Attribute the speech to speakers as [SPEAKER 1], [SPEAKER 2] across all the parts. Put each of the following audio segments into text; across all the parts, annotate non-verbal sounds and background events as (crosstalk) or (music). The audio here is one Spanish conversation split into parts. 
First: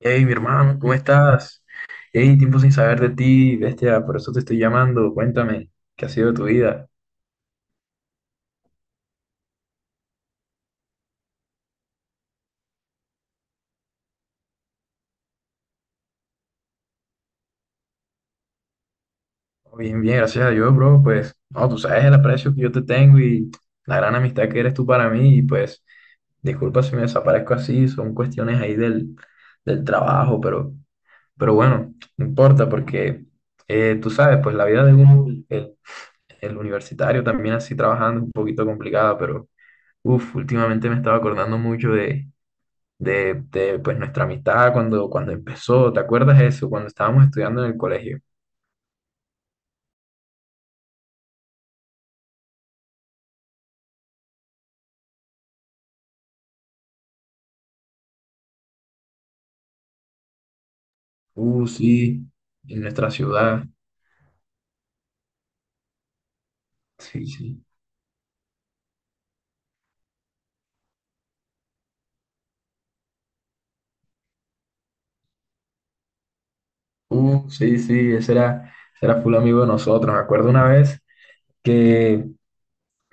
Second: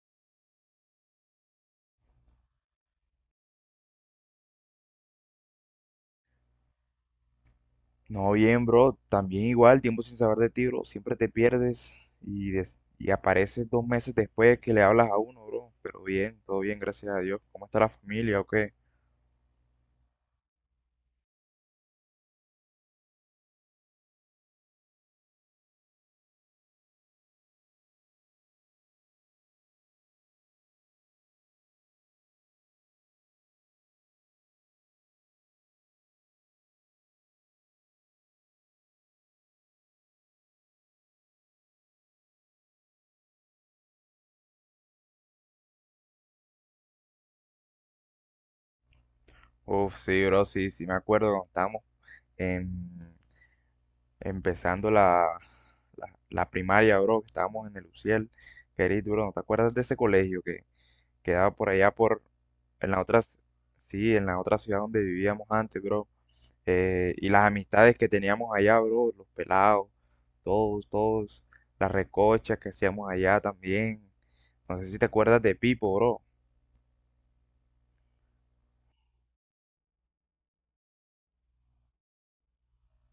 [SPEAKER 1] Hey, mi hermano, ¿cómo estás? Hey, tiempo sin saber de ti, bestia, por eso te estoy llamando. Cuéntame, ¿qué ha sido de tu vida?
[SPEAKER 2] No, bien, bro. También igual, tiempo sin saber de ti, bro. Siempre te pierdes y, y apareces dos meses después que le hablas a uno, bro. Pero bien, todo bien, gracias a Dios. ¿Cómo está la familia o qué?
[SPEAKER 1] Oh, bien, bien, gracias a Dios, bro. Pues, no, tú sabes el aprecio que yo te tengo y la gran amistad que eres tú para mí. Y pues, disculpa si me desaparezco así, son cuestiones ahí del trabajo, pero bueno, no importa porque tú sabes, pues la vida de un, el universitario también así trabajando es un poquito complicada, pero, últimamente me estaba acordando mucho de pues nuestra amistad cuando empezó, ¿te acuerdas eso? Cuando estábamos estudiando en el colegio.
[SPEAKER 2] Uf, sí, bro, sí, sí me acuerdo cuando estábamos en- empezando la primaria, bro, que estábamos en el UCIEL. Querido, bro, ¿no te acuerdas de ese colegio que quedaba
[SPEAKER 1] Uh,
[SPEAKER 2] por allá por,
[SPEAKER 1] sí, en
[SPEAKER 2] en la
[SPEAKER 1] nuestra
[SPEAKER 2] otra,
[SPEAKER 1] ciudad.
[SPEAKER 2] sí, en la otra ciudad donde vivíamos antes, bro?
[SPEAKER 1] Sí,
[SPEAKER 2] Y las
[SPEAKER 1] sí.
[SPEAKER 2] amistades que teníamos allá, bro, los pelados, todos, las recochas que hacíamos allá también. No sé si te acuerdas de Pipo, bro.
[SPEAKER 1] Sí, ese era full amigo de nosotros. Me acuerdo una vez que,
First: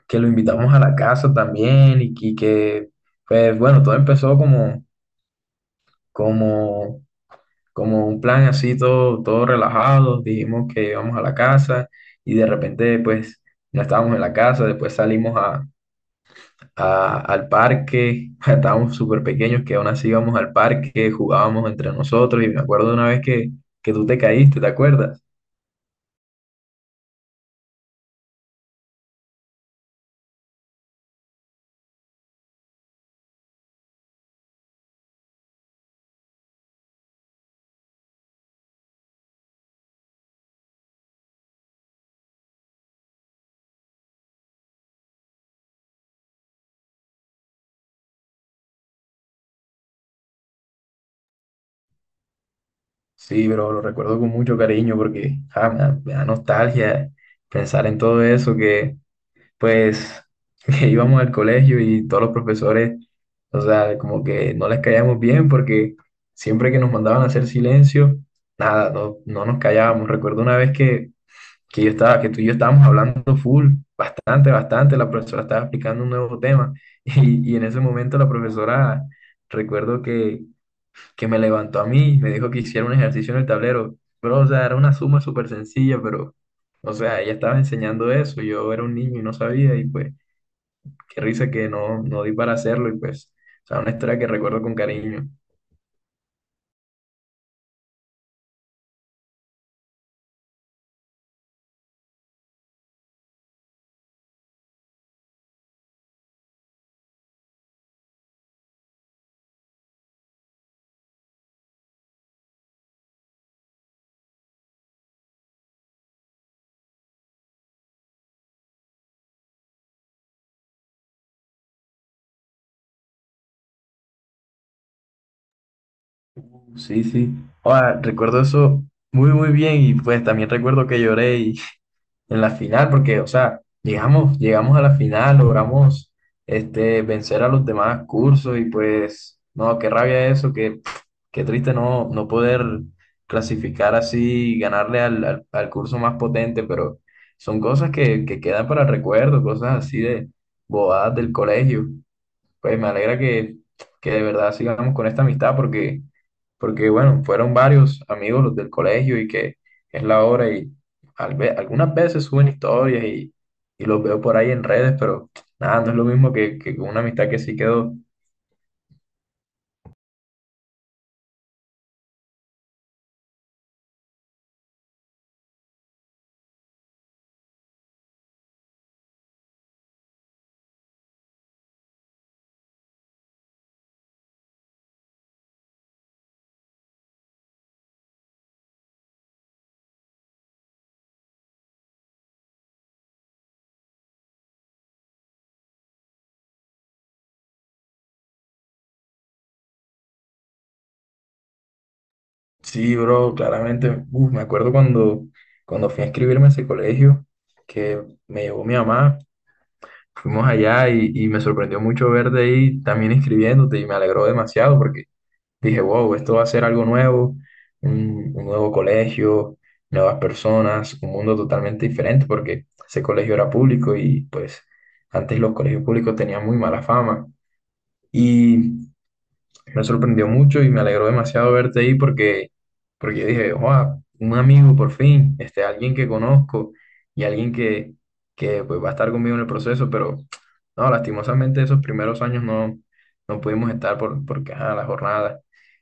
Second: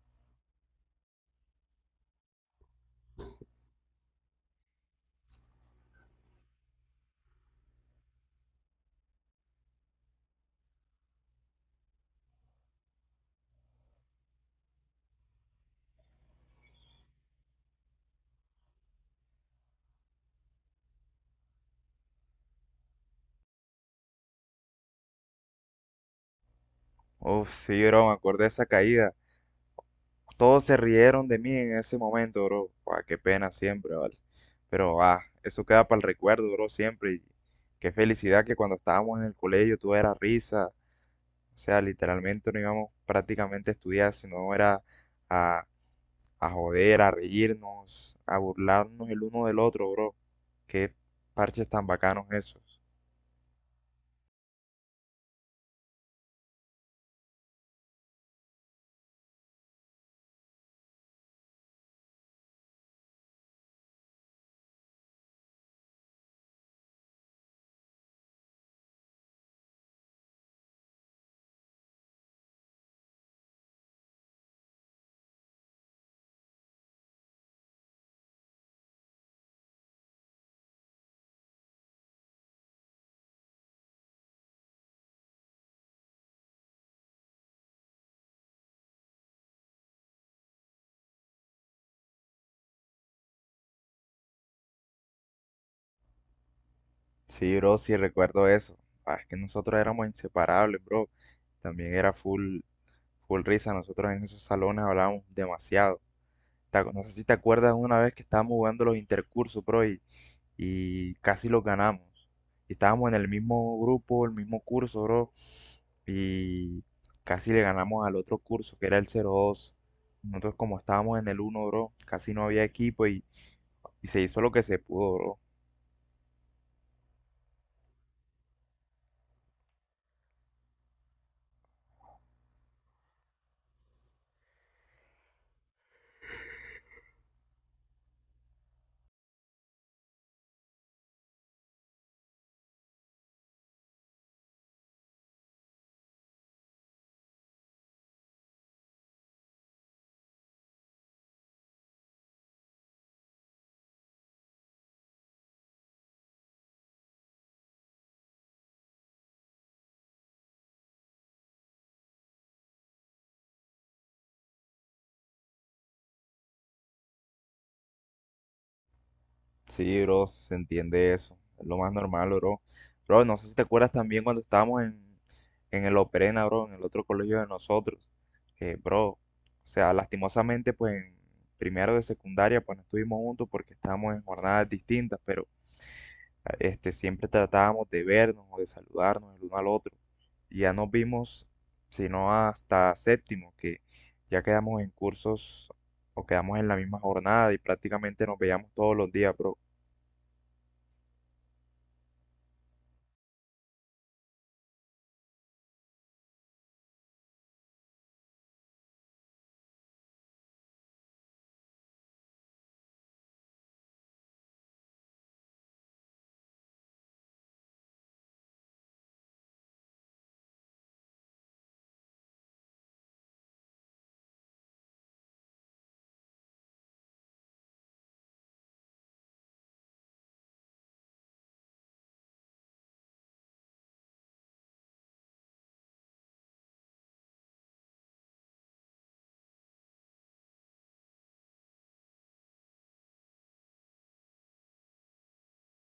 [SPEAKER 1] que lo invitamos a la casa también y, pues bueno, todo empezó como, como un plan así, todo relajado. Dijimos que íbamos a la casa y de repente pues no estábamos en la casa, después salimos a al parque. (laughs) Estábamos súper pequeños que aún así íbamos al parque, jugábamos entre nosotros y me acuerdo de una vez que tú te caíste, ¿te acuerdas?
[SPEAKER 2] Uf, sí, bro, me acuerdo de esa caída. Todos se rieron de mí en ese momento, bro. Buah, qué pena siempre, ¿vale? Pero, ah, eso queda para el recuerdo, bro, siempre. Y qué felicidad que cuando estábamos en el colegio todo era risa. O sea, literalmente no íbamos prácticamente a estudiar, sino era a joder, a reírnos, a burlarnos el uno del otro, bro. Qué parches tan bacanos esos.
[SPEAKER 1] Sí, pero lo recuerdo con mucho cariño porque me da nostalgia pensar en todo eso que pues (laughs) que íbamos al colegio y todos los profesores, o sea, como que no les caíamos bien porque siempre que nos mandaban a hacer silencio, nada, no, no nos callábamos. Recuerdo una vez que tú y yo estábamos hablando full, bastante, bastante, la profesora estaba explicando un nuevo tema. (laughs) Y, y en ese momento la profesora, recuerdo que me levantó a mí, me dijo que hiciera un ejercicio en el tablero, pero o sea, era una suma súper sencilla, pero o sea, ella estaba enseñando eso, yo era un niño y no sabía y pues qué risa que no, no di para hacerlo y pues, o sea, una historia que recuerdo con cariño.
[SPEAKER 2] Sí, bro, sí recuerdo eso. Ah, es que nosotros éramos inseparables, bro. También era full, full risa. Nosotros en esos salones hablábamos demasiado. No sé si te acuerdas una vez que estábamos jugando los intercursos, bro, y casi los ganamos. Y estábamos en el mismo grupo, el mismo curso, bro, y casi le ganamos al otro curso, que era el 02. Nosotros como estábamos en el 1, bro, casi no había equipo y se hizo lo que se pudo, bro.
[SPEAKER 1] Sí, sí. Ahora, recuerdo eso muy, muy bien y pues también recuerdo que (laughs) en la final porque, o sea, llegamos a la final, logramos vencer a los demás cursos y pues, no, qué rabia eso, qué, qué triste no, no poder clasificar así y ganarle al curso más potente, pero son cosas que quedan para el recuerdo, cosas así de bobadas del colegio. Pues me alegra que de verdad sigamos con esta amistad porque bueno, fueron varios amigos los del colegio y que es la hora y algunas veces suben historias y los veo por ahí en redes, pero nada, no es lo mismo que con una amistad que sí quedó.
[SPEAKER 2] Sí, bro, se entiende eso. Es lo más normal, bro. Bro, no sé si te acuerdas también cuando estábamos en el Operena, bro, en el otro colegio de nosotros. Que, bro, o sea, lastimosamente, pues en primero de secundaria, pues no estuvimos juntos porque estábamos en jornadas distintas, pero este, siempre tratábamos de vernos o de saludarnos el uno al otro. Y ya nos vimos, sino hasta séptimo, que ya quedamos en cursos o quedamos en la misma jornada y prácticamente nos veíamos todos los días, bro.
[SPEAKER 1] Sí, bro, claramente, uf, me acuerdo cuando fui a inscribirme a ese colegio que me llevó mi mamá, fuimos allá y me sorprendió mucho verte ahí también inscribiéndote y me alegró demasiado porque dije, wow, esto va a ser algo nuevo, un nuevo colegio, nuevas personas, un mundo totalmente diferente porque ese colegio era público y pues antes los colegios públicos tenían muy mala fama. Y me sorprendió mucho y me alegró demasiado verte ahí porque yo dije, wow, un amigo por fin, este, alguien que conozco y alguien que pues, va a estar conmigo en el proceso, pero no, lastimosamente esos primeros años no, no pudimos estar por, porque, ajá, la jornada.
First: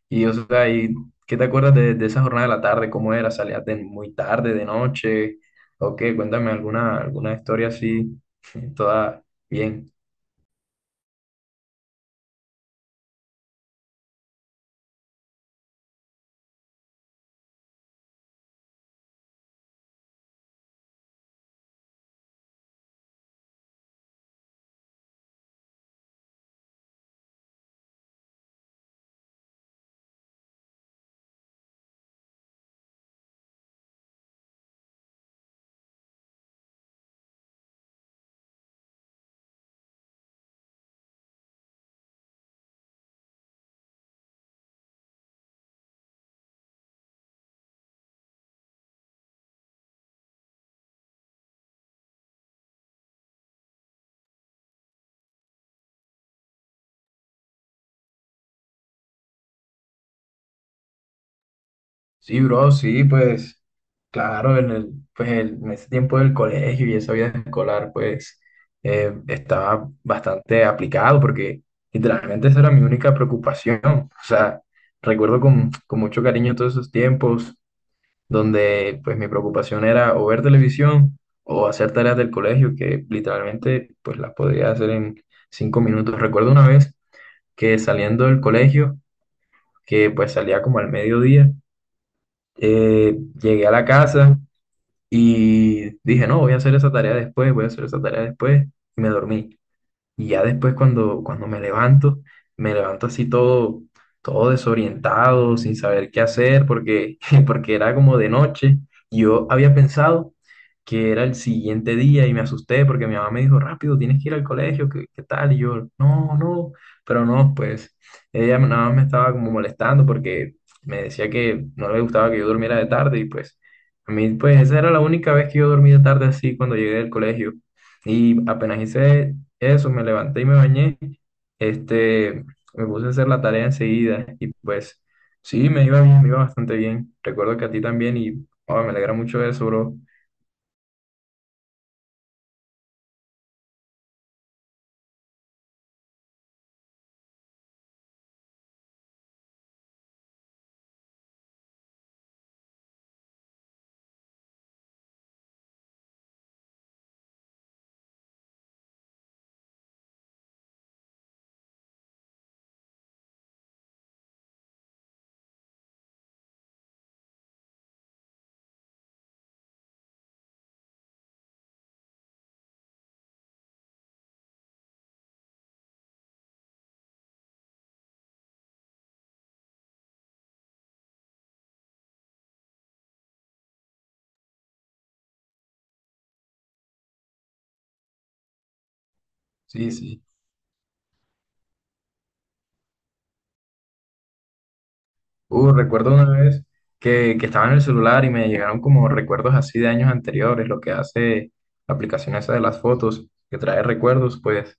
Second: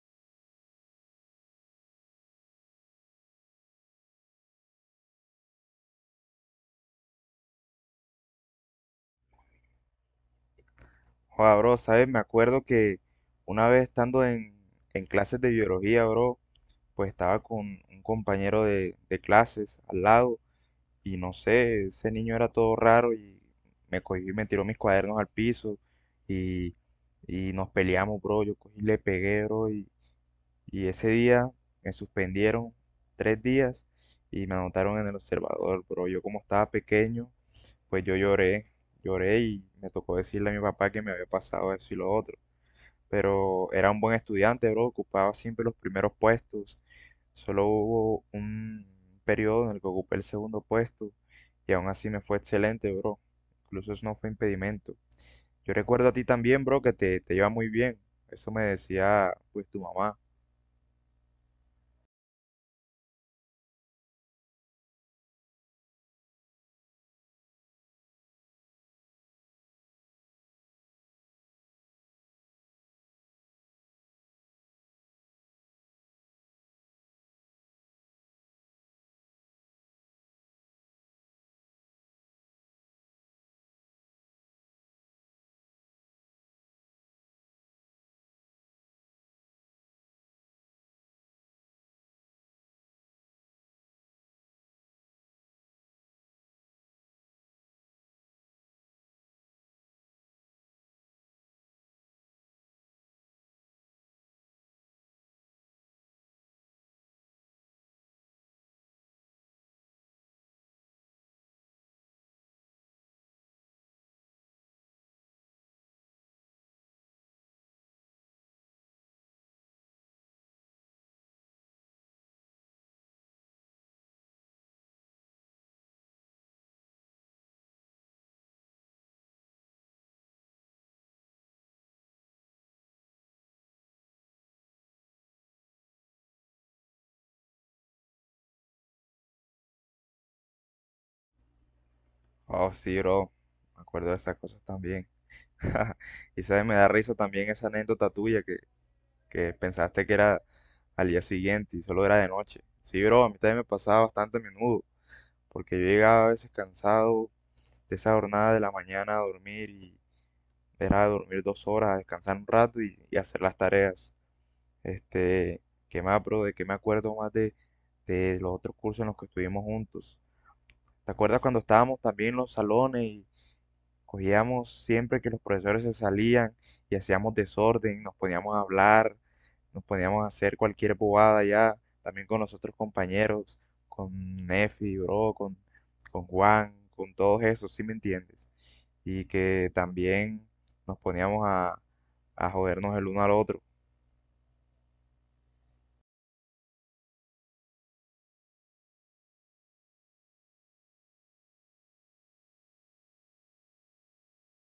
[SPEAKER 1] Y, o sea, ¿y qué te acuerdas de esa jornada de la tarde? ¿Cómo era? ¿Salías de muy tarde, de noche? ¿O qué? Cuéntame alguna, alguna historia así, (laughs) toda bien.
[SPEAKER 2] Joder, bro, ¿sabes? Me acuerdo que una vez estando en clases de biología, bro, pues estaba con un compañero de clases al lado. Y no sé, ese niño era todo raro y me cogió y me tiró mis cuadernos al piso y, y nos peleamos, bro. Yo cogí y le pegué, bro. Y ese día me suspendieron 3 días y me anotaron en el observador, bro. Yo como estaba pequeño, pues yo lloré, lloré y me tocó decirle a mi papá que me había pasado eso y lo otro, pero era un buen estudiante, bro, ocupaba siempre los primeros puestos. Solo hubo un periodo en el que ocupé el segundo puesto y aún así me fue excelente, bro. Incluso eso no fue impedimento. Yo recuerdo a ti también, bro, que te iba muy bien. Eso me decía, pues, tu mamá.
[SPEAKER 1] Sí, bro, sí, pues claro, en el, pues el- en ese tiempo del colegio y esa vida escolar, pues estaba bastante aplicado porque literalmente esa era mi única preocupación. O sea, recuerdo con mucho cariño todos esos tiempos donde pues mi preocupación era o ver televisión o hacer tareas del colegio que literalmente pues las podía hacer en cinco minutos. Recuerdo una vez que saliendo del colegio, que pues salía como al mediodía, llegué a la casa y dije, no, voy a hacer esa tarea después, y me dormí. Y ya después cuando me levanto así todo desorientado, sin saber qué hacer, porque, (laughs) porque era como de noche. Yo había pensado que era el siguiente día y me asusté porque mi mamá me dijo, rápido, tienes que ir al colegio, ¿qué tal? Y yo, no, no, pero no, pues ella nada más me estaba como molestando porque me decía que no le gustaba que yo durmiera de tarde y pues a mí, pues esa era la única vez que yo dormí de tarde así cuando llegué del colegio. Y apenas hice eso, me levanté y me bañé. Este, me puse a hacer la tarea enseguida y pues sí, me iba bien, me iba bastante bien. Recuerdo que a ti también y oh, me alegra mucho eso, bro.
[SPEAKER 2] Oh, sí, bro, me acuerdo de esas cosas también. (laughs) Y sabes, me da risa también esa anécdota tuya que pensaste que era al día siguiente y solo era de noche. Sí, bro, a mí también me pasaba bastante a menudo, porque yo llegaba a veces cansado de esa jornada de la mañana a dormir y era dormir 2 horas, a descansar un rato y hacer las tareas. Este, ¿qué más, bro? ¿De qué me acuerdo más de los otros cursos en los que estuvimos juntos? ¿Te acuerdas cuando estábamos también en los salones y cogíamos siempre que los profesores se salían y hacíamos desorden, nos poníamos a hablar, nos poníamos a hacer cualquier bobada ya, también con los otros compañeros, con Nefi, bro, con Juan, con todos esos, ¿sí me entiendes? Y que
[SPEAKER 1] Sí, sí.
[SPEAKER 2] también nos poníamos a jodernos el uno al otro.
[SPEAKER 1] Recuerdo una vez que estaba en el celular y me llegaron como recuerdos así de años anteriores, lo que hace la aplicación esa de las fotos, que trae recuerdos, pues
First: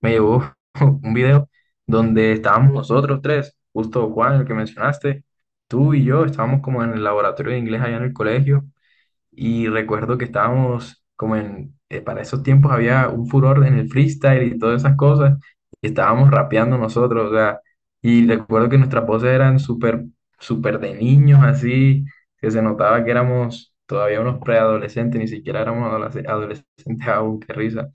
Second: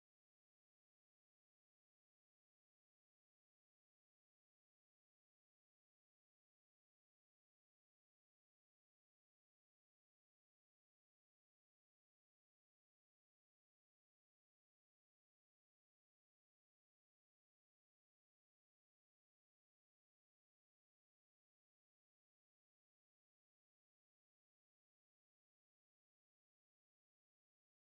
[SPEAKER 1] me llevó (laughs) un video donde estábamos nosotros tres, justo Juan, el que mencionaste, tú y yo, estábamos como en el laboratorio de inglés allá en el colegio. Y recuerdo que estábamos como en, para esos tiempos había un furor en el freestyle y todas esas cosas. Y estábamos rapeando nosotros, o sea, y recuerdo que nuestras voces eran súper, súper de niños, así, que se notaba que éramos todavía unos preadolescentes, ni siquiera éramos adolescentes aún, qué risa.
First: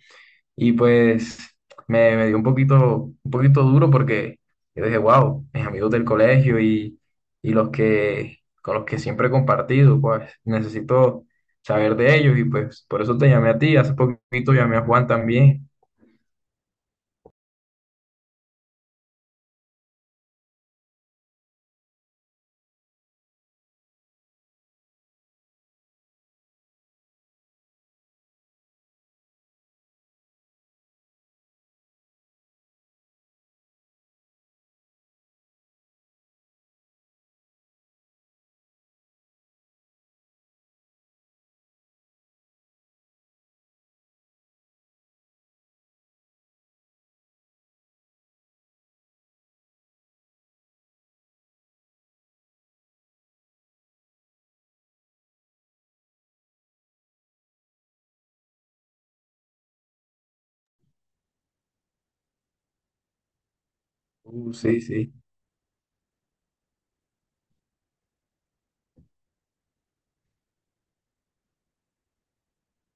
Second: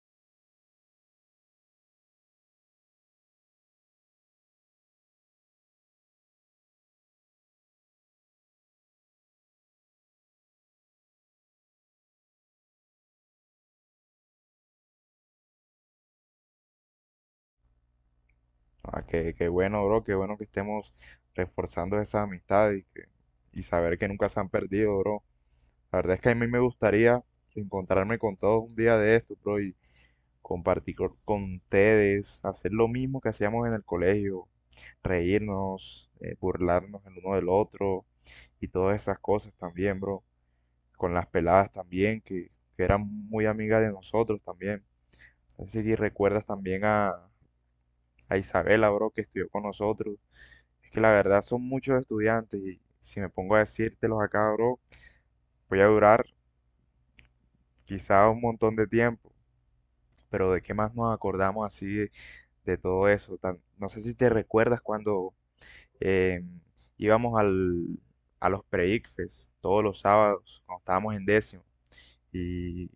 [SPEAKER 1] Y pues me dio un poquito duro porque yo dije, wow, mis amigos del colegio y los que, con los que siempre he compartido, pues necesito saber de ellos y pues por eso te llamé a ti. Hace poquito llamé a Juan también.
[SPEAKER 2] Ah, que bueno, bro, qué bueno que estemos reforzando esas amistades y, que, y saber que nunca se han perdido, bro. La verdad es que a mí me gustaría encontrarme con todos un día de esto, bro, y compartir con ustedes, hacer lo mismo que hacíamos en el colegio, reírnos, burlarnos el uno del otro y todas esas cosas también, bro. Con las peladas también, que eran muy amigas de nosotros también. No sé si recuerdas también a Isabela, bro, que estudió con nosotros. Es que la verdad son muchos estudiantes y si me pongo a decírtelos acá, bro, voy a durar quizá un montón de tiempo. Pero ¿de qué más nos acordamos así de todo eso? No sé si te
[SPEAKER 1] Uh, sí,
[SPEAKER 2] recuerdas
[SPEAKER 1] sí.
[SPEAKER 2] cuando eh, íbamos al, a los pre-ICFES todos los sábados, cuando estábamos en décimo, y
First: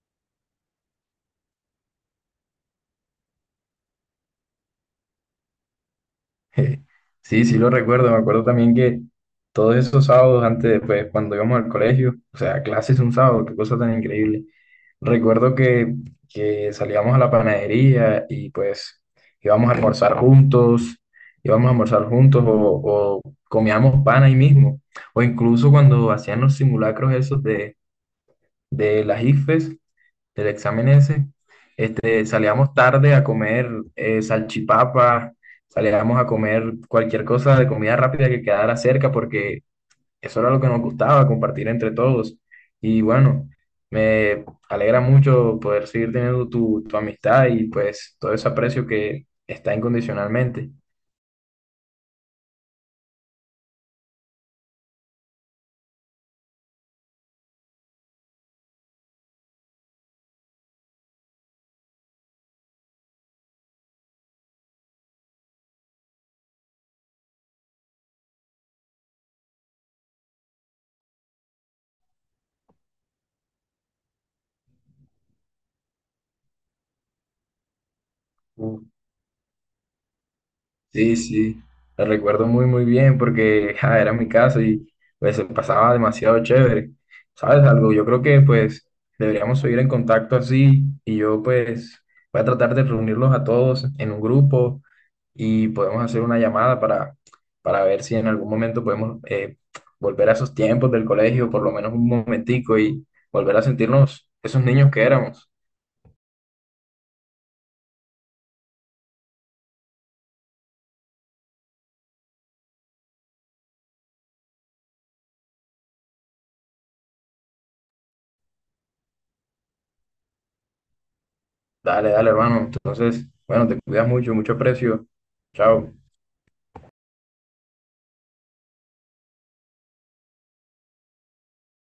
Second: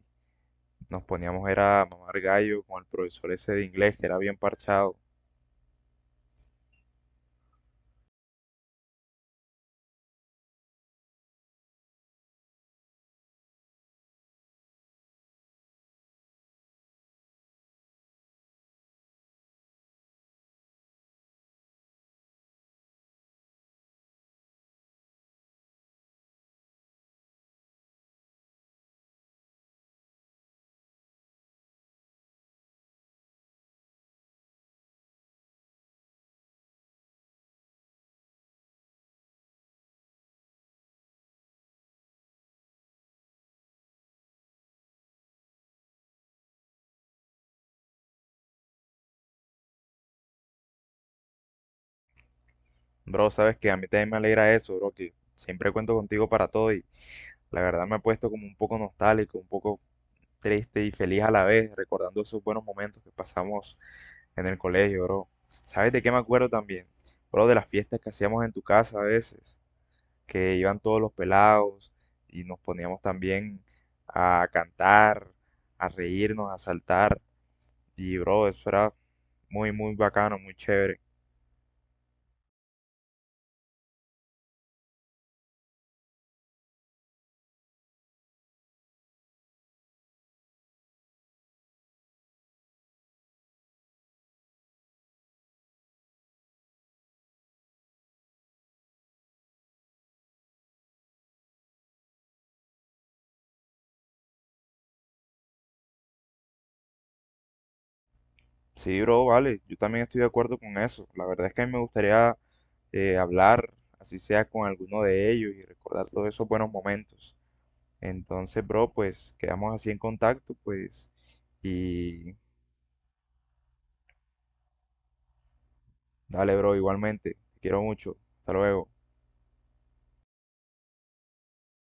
[SPEAKER 2] nos poníamos era a mamar gallo con el profesor ese de inglés que era bien parchado.
[SPEAKER 1] (laughs) Sí, sí lo recuerdo, me acuerdo también que todos esos sábados antes, pues cuando íbamos al colegio, o sea, clases un sábado, qué cosa tan increíble. Recuerdo que salíamos a la panadería y pues íbamos a almorzar juntos, o comíamos pan ahí mismo, o incluso cuando hacían los simulacros esos de las IFES del examen ese, este, salíamos tarde a comer salchipapa, salíamos a comer cualquier cosa de comida rápida que quedara cerca, porque eso era lo que nos gustaba, compartir entre todos. Y bueno, me alegra mucho poder seguir teniendo tu, tu amistad y pues todo ese aprecio que está incondicionalmente.
[SPEAKER 2] Bro, sabes que a mí también me alegra eso, bro, que siempre cuento contigo para todo y la verdad me ha puesto como un poco nostálgico, un poco triste y feliz a la vez, recordando esos buenos momentos que pasamos en el colegio, bro. ¿Sabes de qué me acuerdo también? Bro, de las fiestas que hacíamos en tu casa a veces, que iban todos los pelados y nos poníamos también a cantar, a reírnos, a saltar. Y, bro, eso era muy, muy bacano, muy chévere.
[SPEAKER 1] Sí, sí, la recuerdo muy, muy bien porque ja, era mi casa y pues se pasaba demasiado chévere. ¿Sabes algo? Yo creo que pues deberíamos seguir en contacto así y yo pues voy a tratar de reunirlos a todos en un grupo y podemos hacer una llamada para ver si en algún momento podemos volver a esos tiempos del colegio, por lo menos un momentico y volver a sentirnos esos niños que éramos.
[SPEAKER 2] Sí, bro, vale, yo también estoy de acuerdo con eso. La verdad es que a mí me gustaría hablar, así sea con alguno de ellos y recordar todos esos buenos momentos. Entonces, bro, pues quedamos así en contacto, pues,
[SPEAKER 1] Dale, dale,
[SPEAKER 2] y
[SPEAKER 1] hermano. Entonces, bueno, te cuidas mucho, mucho aprecio. Chao.
[SPEAKER 2] dale, bro, igualmente. Te quiero mucho. Hasta luego.